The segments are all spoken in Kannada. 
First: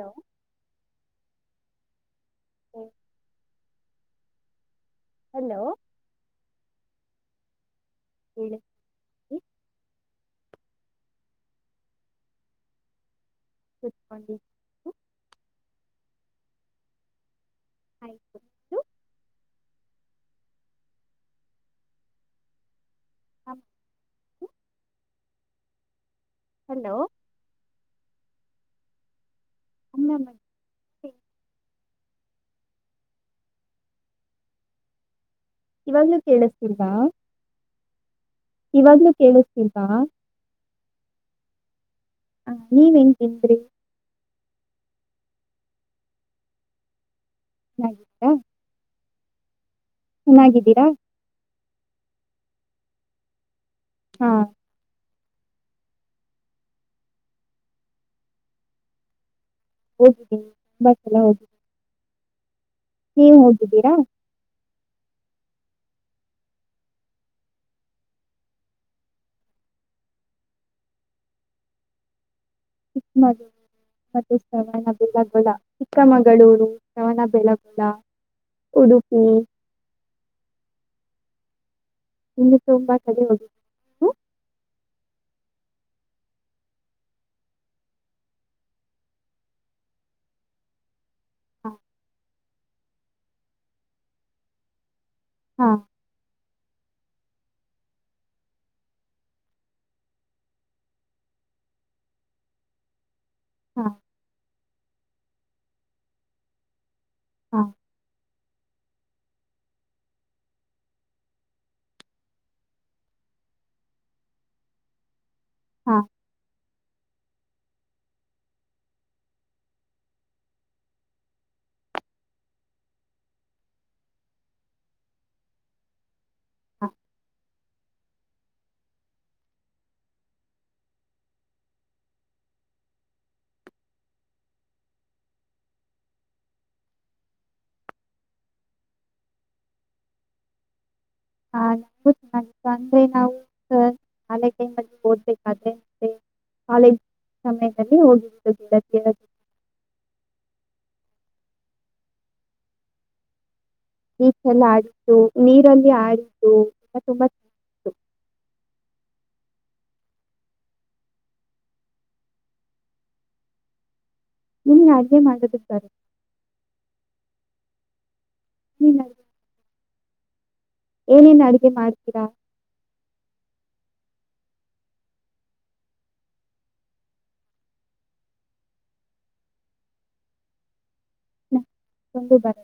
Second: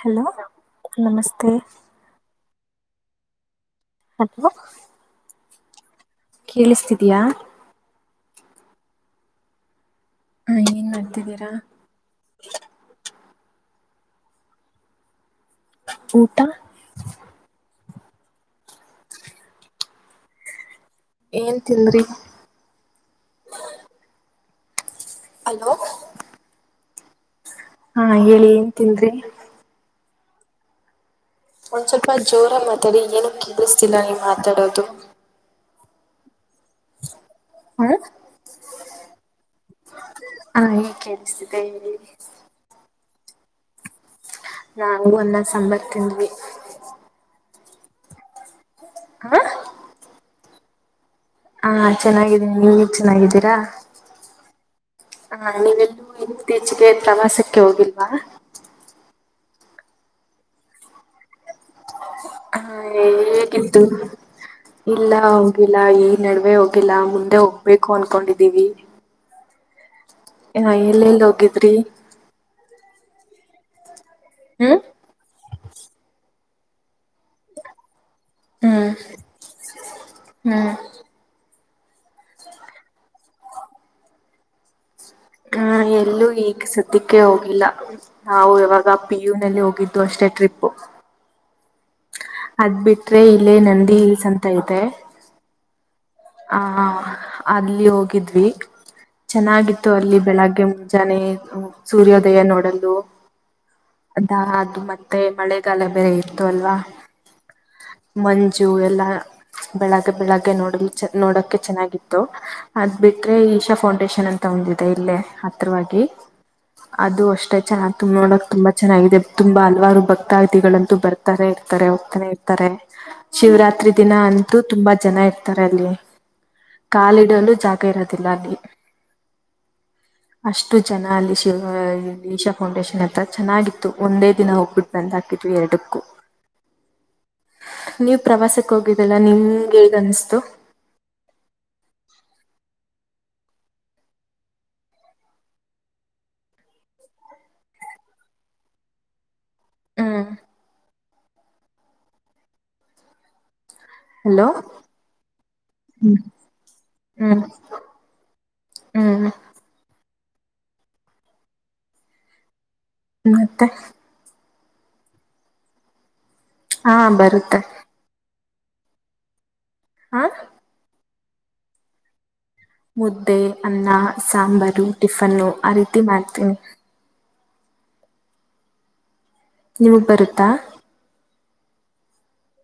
ಹಲೋ ನಮಸ್ತೆ ಮತ್ತು ಹ್ಮ ಹತ್ತುವಾ ಹಲೋ ಕೇಳಿಸ್ತಿದಯಾ ಹ್ಮ್ಮ ಹ ಏನ್ ಮಾಡ್ತಿದ್ದೀರಾ ತಿಟ್ಕಿ ಊಟ ಆಯ್ತು ಏನ್ ತಿಲ್್ರಿ ಹ ಹಲೋ ಹಲೋ ಹಾ ಹೇಳಿ ಏನ್ ತಿನ್ಿ ಅಂದಾಮ ಒಂದ್ ಸ್ವಲ್ಪ ಜೋರ ಮಾತಾಡಿ ಏನು ಕಿಸ್ತಿಲ್ಲ ನೀ ಮಾತಾಡೋದು. ಇವಾಗ್ಲೂ ಕೇಳಿಸತಿಲ್ವಾ ಹಾ ಇವಾಗ್ಲೂ ಕೇಳಿಸ್ತಲ್ವಾಾ ಎ ಹ ನೀವ ಹೆನ್ ಕಸ್ರಿ ನಾು ಒಲ್ಲ ಸಂಂಬರ್ತಿಂದ್ವಿ ಹ್ಮ ಹಾ ಚೆನ್ನಾಗಿದ್ದೀರಾ. ಹಾ ಚೆನ್ನಾಗಿದ್ದೀನಿ ನೀವಗ್ ಚೆನ್ನಾಗಿದ್ದೀರಾ ಹಾ ಹಾ ನೀವೆಲ್ಲೂ ಇತ್ತೀಚಿಗೆ ಪ್ರವಾಸಕ್ಕೆ ಹೋಗಿಲ್ವಾ ಹೋಗಿದ್ದಿ ತುಂಬಾ ಚಲ ಹೋಗಿ ಹಾ ನೀವ ಹೋಗಿದ್ದೀರಾ ಹೇಗಿತ್ತು ಇಲ್ಲ ಹೋಗಿಲ್ಲ ಈ ನಡುವೆ ಹೋಗಿಲ್ಲ ಮುಂದೆ ಹೋಗ್ಬೇಕು ಅನ್ಕೊಂಡಿದ್ದೀವಿ. ಹ ಎಲ್ಲ ಎಲ್ಲಿ ಹೋಗಿದ್ರಿ ಇದು ಮತ್ತ ಹ್ಮ್ ಬೆಿಲ್ಲಗೋಳ ಚಿಕ್ಕಮಗಳೂರು ಶವಣ ಬೆಳ ಬಡ ಹ್ಮ್ ಹ್ಮ್ ಇನ್ನು ತುಂಬಾ ಕಡೆ ಹೋಗ ಹ ಹ ಎಲ್ಲೂ ಈಗ ಸ್ದಕ್ಕೆ ಹೋಗಿಲ್ಲ ನಾವು ಯವಾಗ ಪಿಯು ನಲ್ಲಿ ಹೋಗಿದ್ದು ಅಷ್ಟೇ ಟ್ರಿಪ್ಪು ಹಾ ಅದ್ ಬಿಟ್ರೆ ಇಲ್ಲೇ ನಂದಿ ಹಿಲ್ಸ್ ಅಂತ ಇತೆ ಹಾ ಆಹ ಅಲ್ಲಿ ಹೋಗಿದ್ವಿ ಚೆನ್ನಾಗಿತ್ತು ಅಲ್ಲಿ ಬೆಳಗ್ಗೆ ಮುಂಜಾನೆ ಸೂರ್ಯೋದಯ ನೋಡಲು ಹಾಂ ಅದಾ ದು ಮತ್ತೆ ಮಳೆಗಾಲ ಬೇರೆ ಇತ್ತು ಅಲ್ವಾ ಹಾ ಮಂಜು ಎಲ್ಲಾ ಬೆಳಗ್ಗೆ ಬೆಳಗ್ಗೆ ನೋಡಲಿ ನೋಡಕ್ಕೆ ಚೆನ್ನಾಗಿತ್ತು ಅದ್ ಬಿಟ್ರೆ ಈಶಾ ಫೌಂಡೇಶನ್ ಅಂತ ಒಂದಿದೆ ಇಲ್ಲೇ ಪವಾಗಿ ಹಾಂ ಅದು ಅಷ್ಟೇ ಚೆನ್ನಾಗಿುಂಬ ನೋಡಕ್ ತುಂಬಾ ಚೆನ್ನಾಗಿದೆ ತುಂಬಾ ಹಲ್ವಾರು ಭಕ್ತಾವಧಿಗಳಂತೂ ಬರ್ತಾನೆ ಇರ್ತಾರೆ ಹೋಗ್ತಾನೆ ಇರ್ತಾರೆ ಶಿವರಾತ್ರಿ ದಿನ ಅಂತೂ ತುಂಬಾ ಜನ ಇರ್ತಾರೆ ಬಲ್ಲಿೇ ಹಾಂ ಕಾಲಿಡಲು ಜಾಗ ಇರತ್ತೆ. ಅಲ್ಲಿ ಅಷ್ಟು ಜನ ಅಲ್ಲಿ ಶಿವ ಈಶಾ ಫೌಂಡೇಶನ್ ಅತ್ರ ಚೆನ್ನಾಗಿತ್ತು ಒಂದೇ ದಿನ ಹೋಗ್ಬಿಟ್ಟು ಬಂದ್ ಹಾಕಿದ್ವಿ ಎರಡಕ್ಕೂ ನೀವು ಪ್ರವಾಸಕ್ಕೆ ಹೋಗಿದ್ದಲ್ಲ ನಿಮ್ಗೆ ಹೇಗನ್ಿಸತು ಹ ನ ಗ ನಂತಂತ ಅಂದ್ರೆ ನಾವು ಶಾಲೆ ಕೈ ಮಲ್ಲಿ ಓದ್ಬೇಕಾದ್ರೆ ಅೆ ಕಾಲೇಜ್ ಸಮಯದಲ್ಲಿ ಹೋಗಿರು ದ ಹ್ಮ ಬೀಚ ಹಲೋ ಎಲ್ಲಿ ಆಡು ನೀರಲ್ಲಿ ಹ್ಮ್ ಆಡಿದ್ದು ತಂಬ ತುಂಬಾ ಚೆನ್ನತ್ತು ಹ್ಮ್ ಮ ಮತ್ತೆ ನೀಲ್ಲಿ ಆಾಜ್ಞೆ ಮಾಡದಿದ್ದಾರೆ ಹಾ ಬರುತ್ತೆ ಹ್ಮ ಹಾ ಏನೇನ್ ಅಡುಗೆ ಮಾಡ್ತೀರಾ ಮುದ್ದೆ ಅನ್ನ ಸಾಂಬಾರು ಟಿಫನ್ನು ಆ ರೀತಿ ಮಾಡ್ತೀನಿ ನಿಮಗ್ ಬರುತ್ತಾ ಹ ಒಂದು ಬರ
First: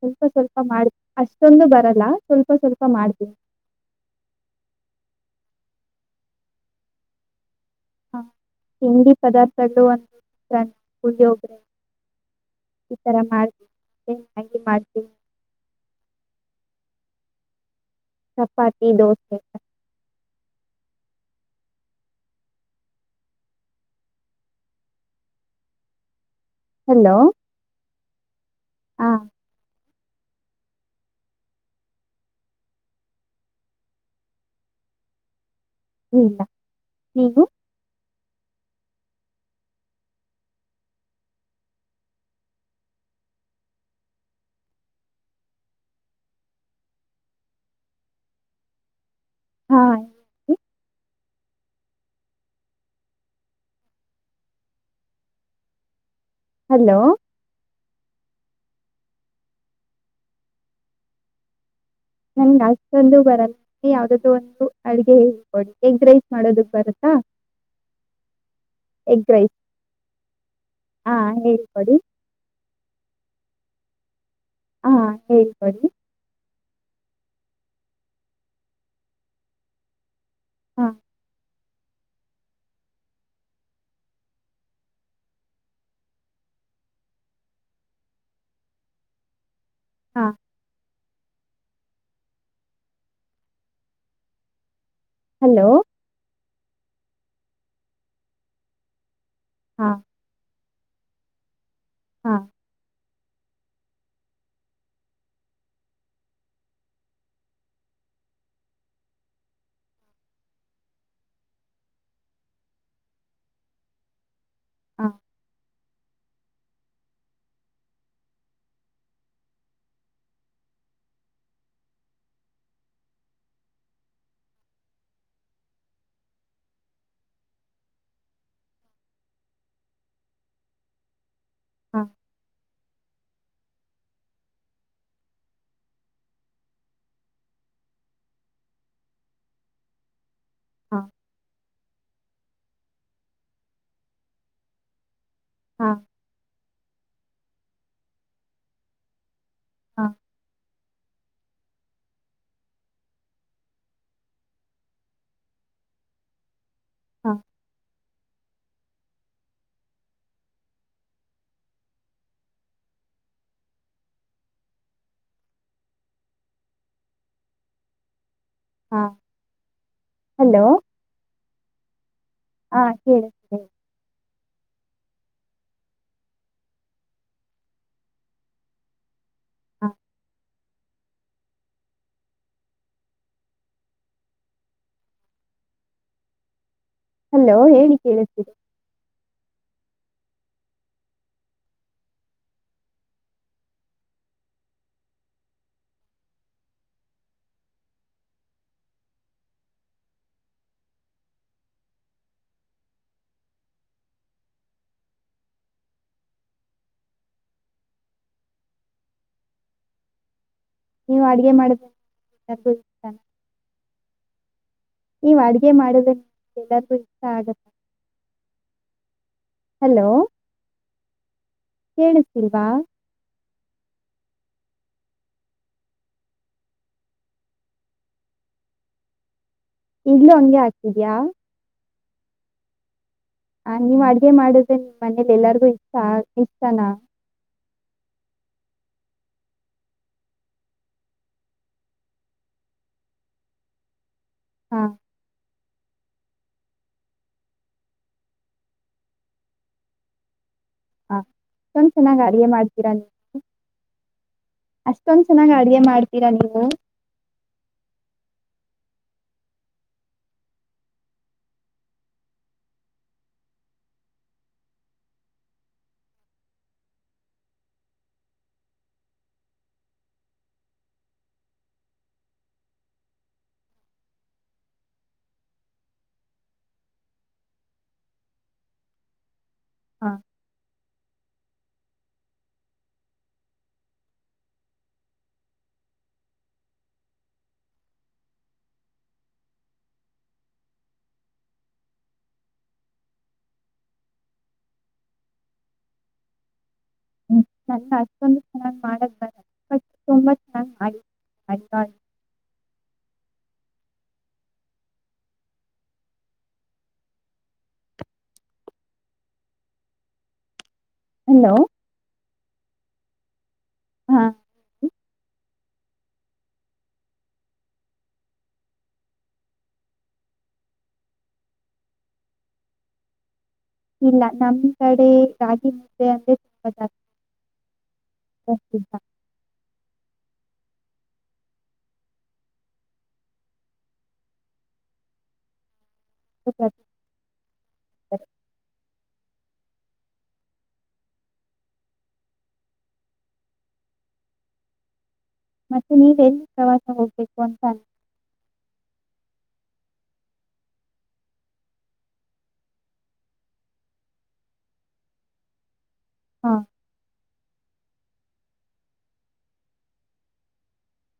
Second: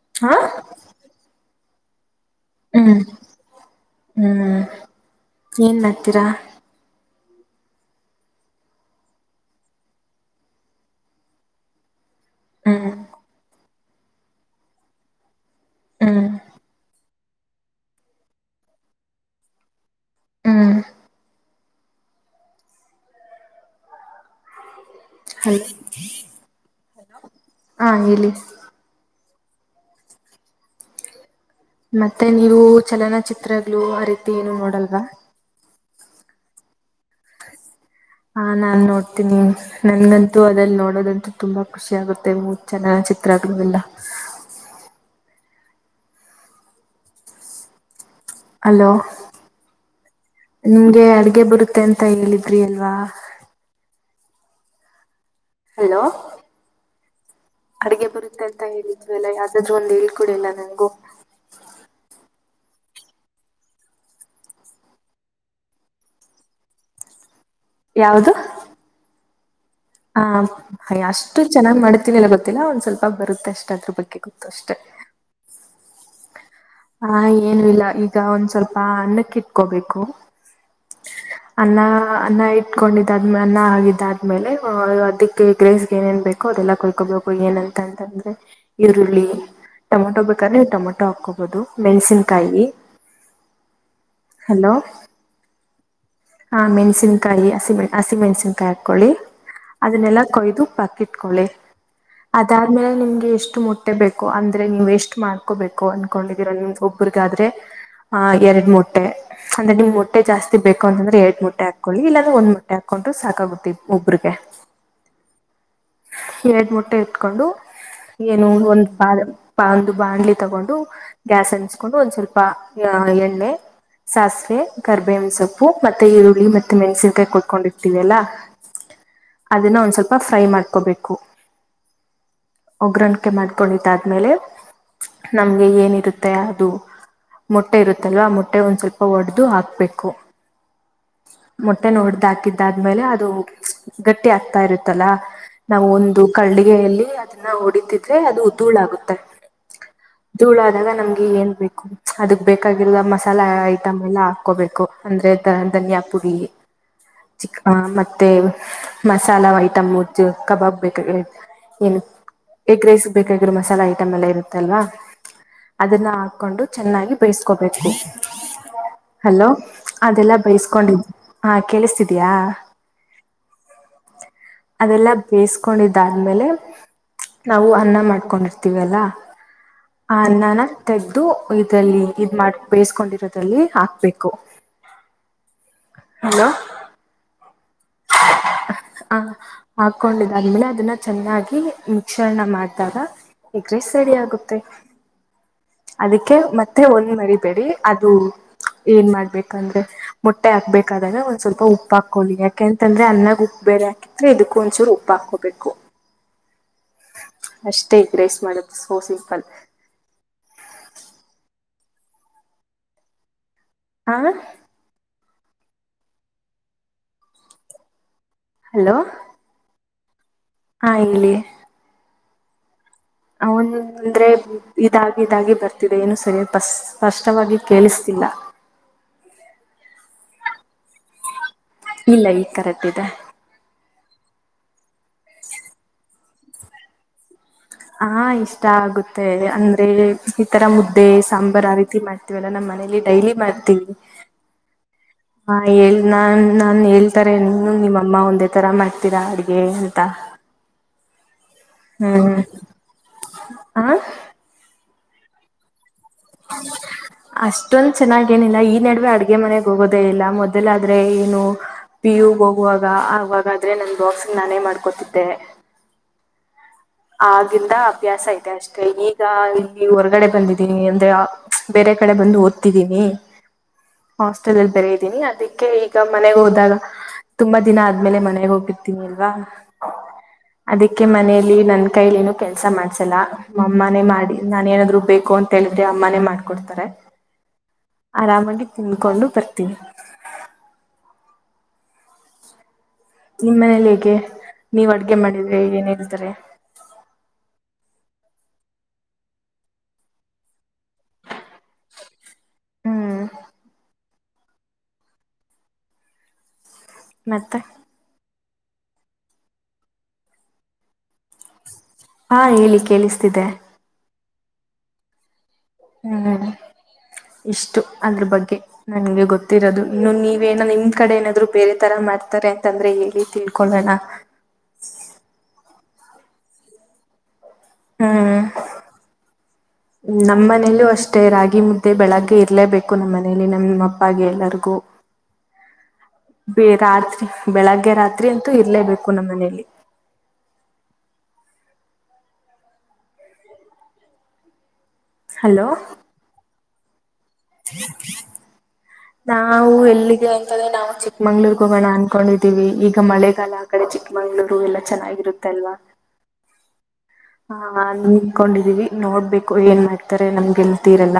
ಸ್ವಲ್ಪ ಹಾ ಸ್ವಲ್ಪ ಮಾಡ ಅಷ್ಟೊಂದು ಬರ ಲ್ಲಾ ಹ್ಮ್ ಹ್ಮ್ ಏನ್ ಮಾಡ್ತೀರಾ ಹಾ ತಿಂಡಿ ಪದಾರ್ಥಗಳು [unintelligible] ಹ್ಮ್ ಈತರ ಮಾಡ ಮತ್ತೆ ಮ್ಯಾಗಿಮಾಡ್ತೀವಿ ಹಾ ಚಪಾತಿ ದೋಸ ಹ್ಮ್ ಹಲೋ ಹಲೋ ಹಾ ಹೇಳಿ ಹಾ ಮತ್ತೆ ನೀವು ಚಲನಚಿತ್ರಗಳು ಆ ರೀತಿ ಏನು ನೋಡಲ್ವಾ ಇಲ್ಲ ನೀವು ಹಾ ನಾನ್ ನೋಡ್ತೀನಿ ನನ್ನಂತೂ ಅದಲ್ಲಿ ನೋಡೋದಂತೂ ತುಂಬಾ ಖುಷಿ ಆಗುತ್ತೆ ಚಲನಚಿತ್ರಗಳು ಎಲ್ಲ ಹಲೋ ಹಾ ನಿಮ್ಗೆ ಅಡ್ಗೆ ಅಡ್ಗೆ ಬರುತ್ತೆ ಅಂತ ಹೇಳಿದ್ರಿ ಅಲ್ವಾ ಹಲೋ ಹಲೋ ಅಡಿಗೆ ಬರುತ್ತೆ ಅಂತ ಹೇಳಿದ್ವಿಲ್ಲ ಯಾವ್ದಾದ್ರು ಒಂದು ಹೇಳ್ಕೊಡಿ ನಂಗೂ ನನ್ಗೆ ಅಷ್ಟೊಂದು ಬರಲ್ಲ ಯಾವ್ದ್ದೂ ಒಂದು ಅಡುಗೆ ಹೇಳ್ಕೊಡಿ ಎಗ್ ರೈಸ್ ಮಾಡೋದಕ್ ಬರತ್ತಾ ಯಾವುದು ಎಗ್ರೈಸ್ ಹಾ ಅಷ್ಟು ಚೆನ್ನಾಗ್ ಹೇಳ್ಕೊಡಿ ಮಾಡ್ತೀವಿ ಎಲ್ಲ ಗೊತ್ತಿಲ್ಲ ಒಂದ್ ಸ್ವಲ್ಪ ಬರುತ್ತ ಅಷ್ಟ ಅದ್ರ ಬಗ್ಗೆ ಗೊತ್ತು ಅಷ್ಟೆ ಹಾ ಹೇಳ್ಕೊಡಿ ಹಾ ಏನು ಇಲ್ಲ ಈಗ ಒಂದ್ ಸ್ವಲ್ಪ ಅನ್ನಕ್ಕೆ ಇಟ್ಕೋಬೇಕು ಹಾ ಅನ್ನ ಅನ್ನ ಇಟ್ಕೊಂಡಿದ್ದಾದ್ಮೇಲೆ ಅನ್ನ ಆಗಿದ್ದಾದ್ಮೇಲೆ ಅದಕ್ಕೆ ಎಗ್ಗ್ರ್ಸ್ ಏನೇನ್ ಬೇಕು ಅದೆಲ್ಲ ಕೊಯ್ಕೋಬೇಕು ಏನಂತಂತಂದ್ರೆ ಈರುಳ್ಳಿ ಟಮೊಟ ಹಾಂ ಬೇಕು ಅಂದ್ರೆ ಟೊಮಟೊ ಹಾಬೇಕು ಮೆಣಸಿನಕಾಯಿ [inaudible] ಹಲೋ ಹಲೋ ಹಾ ಮೆಣಸಿನಕಾಯಿ ಕಾಯಿ ಹಸಿಮೆಣಸಿ ಹಸಿ ಮೆಣಸನ್ಕಾಯಿ ಹಾಕೊಳ್ಳಿ ಹಾಂ ಅದನ್ನೆಲ್ಲಾ ಕೊಯ್ದು ಪಕ್ಕಕ್ಕೆ ಇಟ್ಕೊಳಿ ಹಾಂ ಅದಾದ್ಮೇಲೆ ನಿಮ್ಗೆ ಎಷ್ಟು ಮೊಟ್ಟ ಮೊಟ್ಟೆ ಬೇಕು ಅಂದ್ರೆ ನೀವು ಎಷ್ಟು ಮಾಡ್ಕೋಬೇಕು ಅನ್ ಹಾಕೊಂಡಿದ್ದೀರ ನಿಮ್ ಒಬ್ರಗಾದ್ರೆ ಆ ಎರಡ್ ಮೊಟ್ಟೆ ಅಂದ್ರೆ ನಿಮ್ ಮೊಟ್ಟೆ ಜಾಸ್ತಿ ಬೇಕು ಅಂತಂದ್ರೆ ಎರಡು ಮೊಟ್ಟೆ ಹಾಕೊಳ್ಳಿ ಇಲ್ಲಾರೆ ಒಂದ್ ಮೊಟ್ಟೆ ಹಾಕೊಂಡು ಸಾಕಾಗುತ್ತೆ ಒಬ್ರಿಗೆ ಹಾ ಎರಡ್ ಮೊಟ್ಟೆ ಇಟ್ಕೊಂಡು ಏನು ಒಂದ್ ಒಂದು ಬಾಂಡ್ಲಿ ತಗೊಂಡು ಗ್ಯಾಸ್ ಹಂಚ್ಕೊಂಡು ಒಂದ್ ಸ್ವಲ್ಪ ಎಣ್ಣೆ ಸಾಸಿವೆ ಕರಿಬೇವಿನಸೋಪ್ಪು ಮತ್ತೆ ಈರುಳ್ಳಿ ಮತ್ತೆ ಮೆಣಸಿನಕಾಯಿ ಕುಯ್ಕೊಂದಿರ್ತೀವಲ್ಲ ಅದನ್ನ ಒಂದ್ ಸ್ವಲ್ಪ ಫ್ರೈ ಮಾಡ್ಕೋಬೇಕು ಹಾ ಉಗ್ರಣಿಕೆ ಮಾಡ್ಕೊಂಡಿದ್ದ ಆದ್ಮೇಲೆ ನಮ ಏನಿರುತ್ತೆ ಅದು ಮೊಟ್ಟೆ ಇರುತ್ತಲ್ವಾ ಆ ಮೊಟ್ಟೆ ಒಂದ್ ಸ್ವಲ್ಪ ಒಡೆದು ಹಾಕ್ಬೇಕು ಹಾಂ ಮೊಟ್ಟೆ ನೋಡ್ದಾ ಹಾದ್ಮೇಲೆ ಅದು ಗಟ್ಟಿ ಆಗ್ತಾ ಇರುತ್ತಲ್ಲ ನಾವು ಹಾಂ ಒಂದು ಕಳ್ಳಿ ಗೆಯಲ್ಲಿ ಅದನ್ನ ಹೊಡಿತಿದ್ರೆ ಅದು ಉದ್ದೂಳ ಆಾಗುತ್ತೆ ಹಾ ಧೂಳು ಆದಾಗ ನಮ್ಗೆ ಏನ್ ಬೇಕು ಅದಕ್ ಬೇಕಾಗಿರೋ ಮಸಾಲಾ ಐಟಮ್ ಎಲ್ಲಾ ಹಾಕೋಬೇಕು ಅಂದ್ರೆ ದ ಧನಿಯಾ ಪುಡಿ ಹಾಂ ಚಿ ಮತ್ತೆ ಮಸಾಲಾ ಐಟಮ್ ಉದ್ದು ಕಬಾಬ್ ಬೇಕಾಗಿ ಏನ್ ಎಗ್ ರೈಸ್ ಬೇಕಾಗಿರೋ ಮಸಾಲಾ ಐಟಮ್ ಎಲ್ಲ ಇರುತ್ತಲ್ವಾ ಅದನ್ನ ಹಾಕೊಂಡು ಚೆನ್ನಾಗಿ ಬೇಯಸ್ಕೋಬೇಕು ಹಾಂ ಹಲೋ ಅದೆಲ್ಲ ಬಯಸ್ಕೊಂಡಿದ್ ಹ ಕೇಳಿಸ್ತಿದ ಹಾ ಕೇಳಿ ಹೇಳಿಿ ಅದೆಲ್ಲ ಬೇಯಿಸಕೊಂಡಿದ್ದಾದ್ಮೇಲೆ ನಾವು ಅನ್ನ ಮಾಡ್ಕೊಂಡಿರ್ತೀವಿ ಅಲ್ಲ ಹಾ ಹ ನನ ತೆೆಗೆಗ್ದದು ಇದಲ್ಲಿ ಇದ ಮಾಡ ಬೇಯಿಸಕೊಂಡಿರೋಲ್ಲಿ ಹಾಕ್ಬೇಕು ಹಲೋ ಹಲೋ ಹೇಳಿ ಕೇಳತೀರಿ ಹ ಹಾಕೊಂಡಿದಾದ್ಮೇಲೆ ಅದನ್ನ ಚೆನ್ನಾಗಿ ಮಿಕ್ಸರ್ನ ಮಾಡಿದಾಗ ಎಗ್ರೆಸ್ ರೆಡಿ ಆಗುತ್ತೆ ಅದಕ್ಕೆ ಮತ್ತೆ ಒಂದ್ ಮರಿಬೇಡಿ ಅದು ಏನ್ ಮಾಡ್ಬೇಕಂದ್ರೆ ಮೊಟ್ಟೆ ಹಾಕ್ಬೇಕಾದಾದ್ರೆ ಒಂದ್ ಸ್ವಲ್ಪ ಉಪ್ಪ ಹಾಕೊಳ್ಳಿಾ. ಯಾಕೆಂತಂದ್ರೆ ಅನ್ನಾಗ ಉಪ್ಪು ಬೇರೆ ಹಾಕಿದ್ರೆ ಇದಕ್ಕೂ ಒಂಚೂರು ಉಪ್ಪು ಹಾಕೋಬೇಕು ಅಷ್ಟೇ ಈ ರೈಸ್ ಮಾಡದು ಸೋ ಸಿಂಪಲ್ ನೀವು ಅಡ್ಗೆ ಮಾಡಬೇಕ ಹಾ ಈ ಅಡ್ಗೆ ಮಾಡುದ್ರೆ ನಮಗೆ ಎಲ್ಲಾರೂ ಇಷ್ಟ ಆಗುತ್ತ ಹಲೋ ಹಲೋ ಹಾ ಇಲ್ಲಿ ಿಸ್ತಿಲ್ವಾ ಅವಂದ್ರೆ ಇದಾಗಿ ಇದಾಗಿ ಬರ್ತಿದೆ ಏನು ಸರಿಯ ಸ್ಪಷ್ಟವಾಗಿ ಕೇಳಿಸ್ತಿಲ್ಲ ಈಗ್ಲೂ ಒನ್್ಗೆ ಹತಿದ್ಯಾಾ ಇಲ್ಲ ಈಗ ಕರೆಕ್ಟ್ದೆ ಹಾ ನೀವ್ ಅಡ್ಗೆ ಮಾಡುದೆ ನೀ ಮನೇಲಿ ಎಲ್ಲಾರ್ಗು ಇಷ್ಟ ಇತನಾ ಹಾ ಇಷ್ಟ ಆಗುತ್ತೆ ಅಂದ್ರೆ ಈತರ ಮುದ್ದೆ ಸಾಂಬಾರ್ ಆ ರೀತಿ ಮಾಡ್ತೀವಲ್ಲ ನಮ್ಮ್ ಮನೇಲಿ ಡೈಲಿ ಮಾಡ್ತೀವಿ ಹಾ ಹಾ ಹಳ್ ನಾನ್ ನಾನ್ ಹೇಳ್ತಾರೆ ನಿಮ್ಮಮ್ಮ ಒಂದೇ ತರ ಮಾಡ್ತೀರಾ ಅಡ್ಗೆ ಅಂತ ಹಾ ಅಷ್ಟೊಂದ ಚೆನ್ನಾಗಿ್ ಹ್ಮ್ ಅಡಗೆ ಮಾಡ್ತೀರಾ ನೀ ಆ ಅಷ್ಟ ೊಂದ್ ಚನ್ನಾಗಿ ಅಿಗೆ ಮಾಡ್ ಅಷ್ಟೊಂದ ಚೆನ್ನಾಗಿ ಏನಿಲ್ಲ ಈ ನಡುವೆ ಅಡ್ಗೆ ಮನೆಗ್ ಹೋಗೋದೇ ಇಲ್ಲ ಮೊದಲ ಆದ್ರೆ ಏನು ಪಿ ಯುಗ್ ಹೋಗುವಾಗ ಆವಾಗಾದ್ರೆ ನನ್ ಬಾಕ್ಸಿಂಗ್ ನಾನೇ ಮಾಡ್ಕೊತಿದ್ದೆ ಆಗಂದ ಅಭ್ಯಾಸ ಐತೆ ಅಷ್ಟೆ ಈಗ ಇಲ್ಲಿ ಹೊರ್ಗಡೆ ಬಂದಿದೀನಿ ಅಂದ್ರೆ ಬೇರೆ ಕಡೆ ಬಂದು ಓದ್ತಿದೀನಿ ಹಾಸ್ಟೆಲ್ ಅಲ್ಲಿ ಬರೆಿದ್ದೀನಿ ಅದಕ್ಕೆ ಈಗ ಮನೆಗೆ ಹೋದಾಗ ತುಂಬಾ ದಿನ ಆದ್ಮೇಲೆ ಮನೆಗೆ ಹೋಗ್ಿರ್ತೀನಿ ಅಲ್ವಾ ಹಾ ಅದ ಕ ಮನೆಯಲ್ಲಿ ನನ್ ಕೈಲಿ ನು ಕೆಲ್ಸ ಮಾಡ್ಸಲ್ಲ ಅಮ್ಮನೇ ಮಾಡಿ ನಾನ ಏನಾದ್ರು ಬೇಕು ಅಂತ ಹೇಳಿದ್ರೆ ಅಮ್ಮಾನೇ ಮಾಡ್ಕೊಡ್ತಾರೆ ಆರಾಮಾಗಿ ತಿಿಂದಕೊಂಡು ಬರ್ತೀನಿ ನಿಮ್ ಮನೇಲಿ ಹೇಗೆ ನೀವ ಅಡ್ಗೆ ಮಾಡಿದ್ರೆ ಏನ ಇರ್ತಾರೆ ಹ್ಮ ನನ್ನ ಹತ್ತೊಂದು ಚ ಮಾಡ ತೊಂಬತ್ತುಐಐ ಹ್ಮ್ ಮತ್ತೆ ಹಲೋ ಹಾ ಹೇಳಿ ಕೇಳಿಸ್ತಿದೆೆ ಹಾ ಹ್ಮ್ ಇಷ್ಟು ಅದ್ರ ಬಗ್ಗೆ ನಂಗೆ ಗೊತ್ತಿರೋದು ಇನ್ನು ನೀವೇನ ನಿಮ್ ಕಡೆ ಏನಾದ್ರು ಬೇರೆ ತರ ಮಾಡ್ತಾರೆ ಅಂತಂದ್ರೆ ಹೇಳಿತಿ ಇಲ್ಲ ನಮ್ ಕಡೆ ರಾಗಿ ಅ ಸರಿ ಹ ನಮ್ಮ್ನೇಲೂ ಅಷ್ಟೇ ರಾಗಿ ಮುದ್ದೆ ಬೆಳಗ್ಗೆ ಇರ್ಲೇಬೇಕು ನಮ್ಮ ಮನೇಲಿ ನಮ್ಮ ಅಪ್ಪಾಗ ಎಲ್ಲರಿಗು ಬ ಪ್ರಸಿದ್ಧರು ರಾತ್ರಿ ಬೆಳಗ್ಗೆ ರಾತ್ರಿ ಅಂತೂ ಇರ್ಲೇಬೇಕು ಕುನಮನೆಯಲ್ಲಿ ಮತ್ತೆ ನೀವೆಲ್ಲಿ ಪ್ರವಾಸ ಹೋಗಬೇಕು ಹ ನಾವು ಎಲ್ಲಿಗೆ ಅಂತಂದ್ರೆ ನಾವು ಚಿಕ್ಕಮಂಗ್ಳೂರ್ಗ್ ಹೋಗೋಣ ಅನ್ಕೊಂಡಿದ್ದೀವಿ ಈಗ ಮಳೆಗಾಲ ಆ ಕಡೆ ಚಿಕ್ಕಮಂಗ್ಳೂರು ಎಲ್ಲ ಚೆನ್ನಾಗಿರುತ್ತಲ್ವಾ ಹಾ ಹಾ ನಿಂಕೊಂಡಿದೀವಿ ನೋಡ್ಬೇಕು ಏನ್ ಮಾಡ್ತಾರೆ ನಮ್ಗೆಲ್ತೀರಲ್ಲ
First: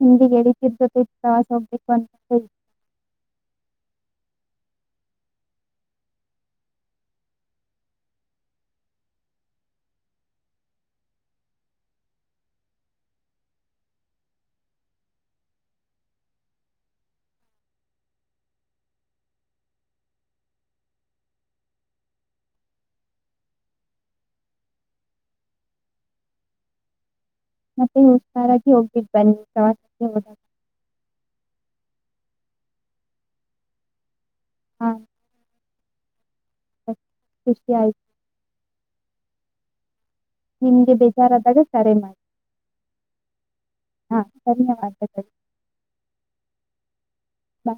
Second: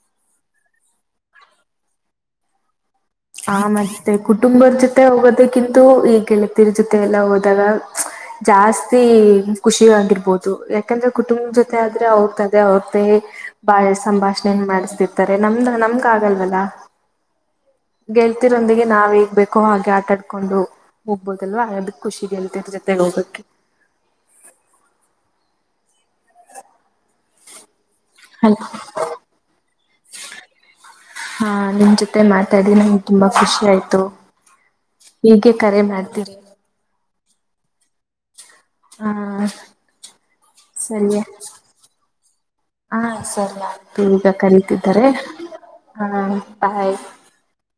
ಹಿಂದಿಿಗೆಡತಿದ್ದತೆ ತವಾಸ ಒಬೇಕಿಕ್ನ್ನ ಆ ಮತ್ತೆ ಕುಟುಂಬದ ಜೊತೆ ಹೋಗೋದಕ್ಕಿಂತ ಈ ಗೆಳತರ ಜೊತೆ ಎಲ್ಲ ಹೋದಾಗ ಜಾಸ್ತಿ ಖುಷಿ ಆಗಿರ್ಬೋದು ಯಾಕಂದ್ರೆ ಕುಟುಂಬ ಜೊತೆ ಆದ್ರೆ ಅವ್ರ ತದೇ ಅವ್ರ್ದೇ ಬಾಳ್ ಸಂಭಾಷಣೆನ್ ಮಾಡಿಸತಿರ್ತಾರೆ ನಮ್ದ ನಮಗ ಆಗಲ್ವಲ್ಲ ಗೆಲ್ತಿರೊಂದಿಗೆ ನಾವ್ ಹೇಗ್ಬೇಕೋ ಹಾಗೆ ಆಟಾಡ್ಕೊಂಡು ಹೋಗ್ಬೋದಲ್ವಾ ಅದ ಖುಷಿ ಗೆಲ್ತಿರ ಜೊತೆಗೆ ಹೋಗ್ಕ್ಕೆ ಮತ್ತೆ ಅಲ್ ಹುಷಾರಾಗಿ ಹೋಗ್ಬಿಟ್ಟ ಬನ್ನಿ ಹ ಹ ಹಾ ನಿಮ್ ಜೊತೆ ಮಾತಾಡಿ ನಂ್ಗೆ ತುಂಬಾ ಖುಷಿ ಆಯ್ತು ಹಾ ಈಗೆ ಕರೆ ಮಾಡ್ತೀರಿ ಖುಷಿಯಾಗಿ ಹಾ ನಿಮಗೆ ಸರಿಯ ಬೇಜಾರಾದಾಗ ಕರೆ ಮಾಡಿ ಹಾ ಸರಿ ಆಯತು ಹಾಂ ಈಗ ಕರಿತಿದ್ದಾರೆ ಧನ್ಯವಾದಗಳು ಹಾ ಬಾಯ್ ಬಾಯ್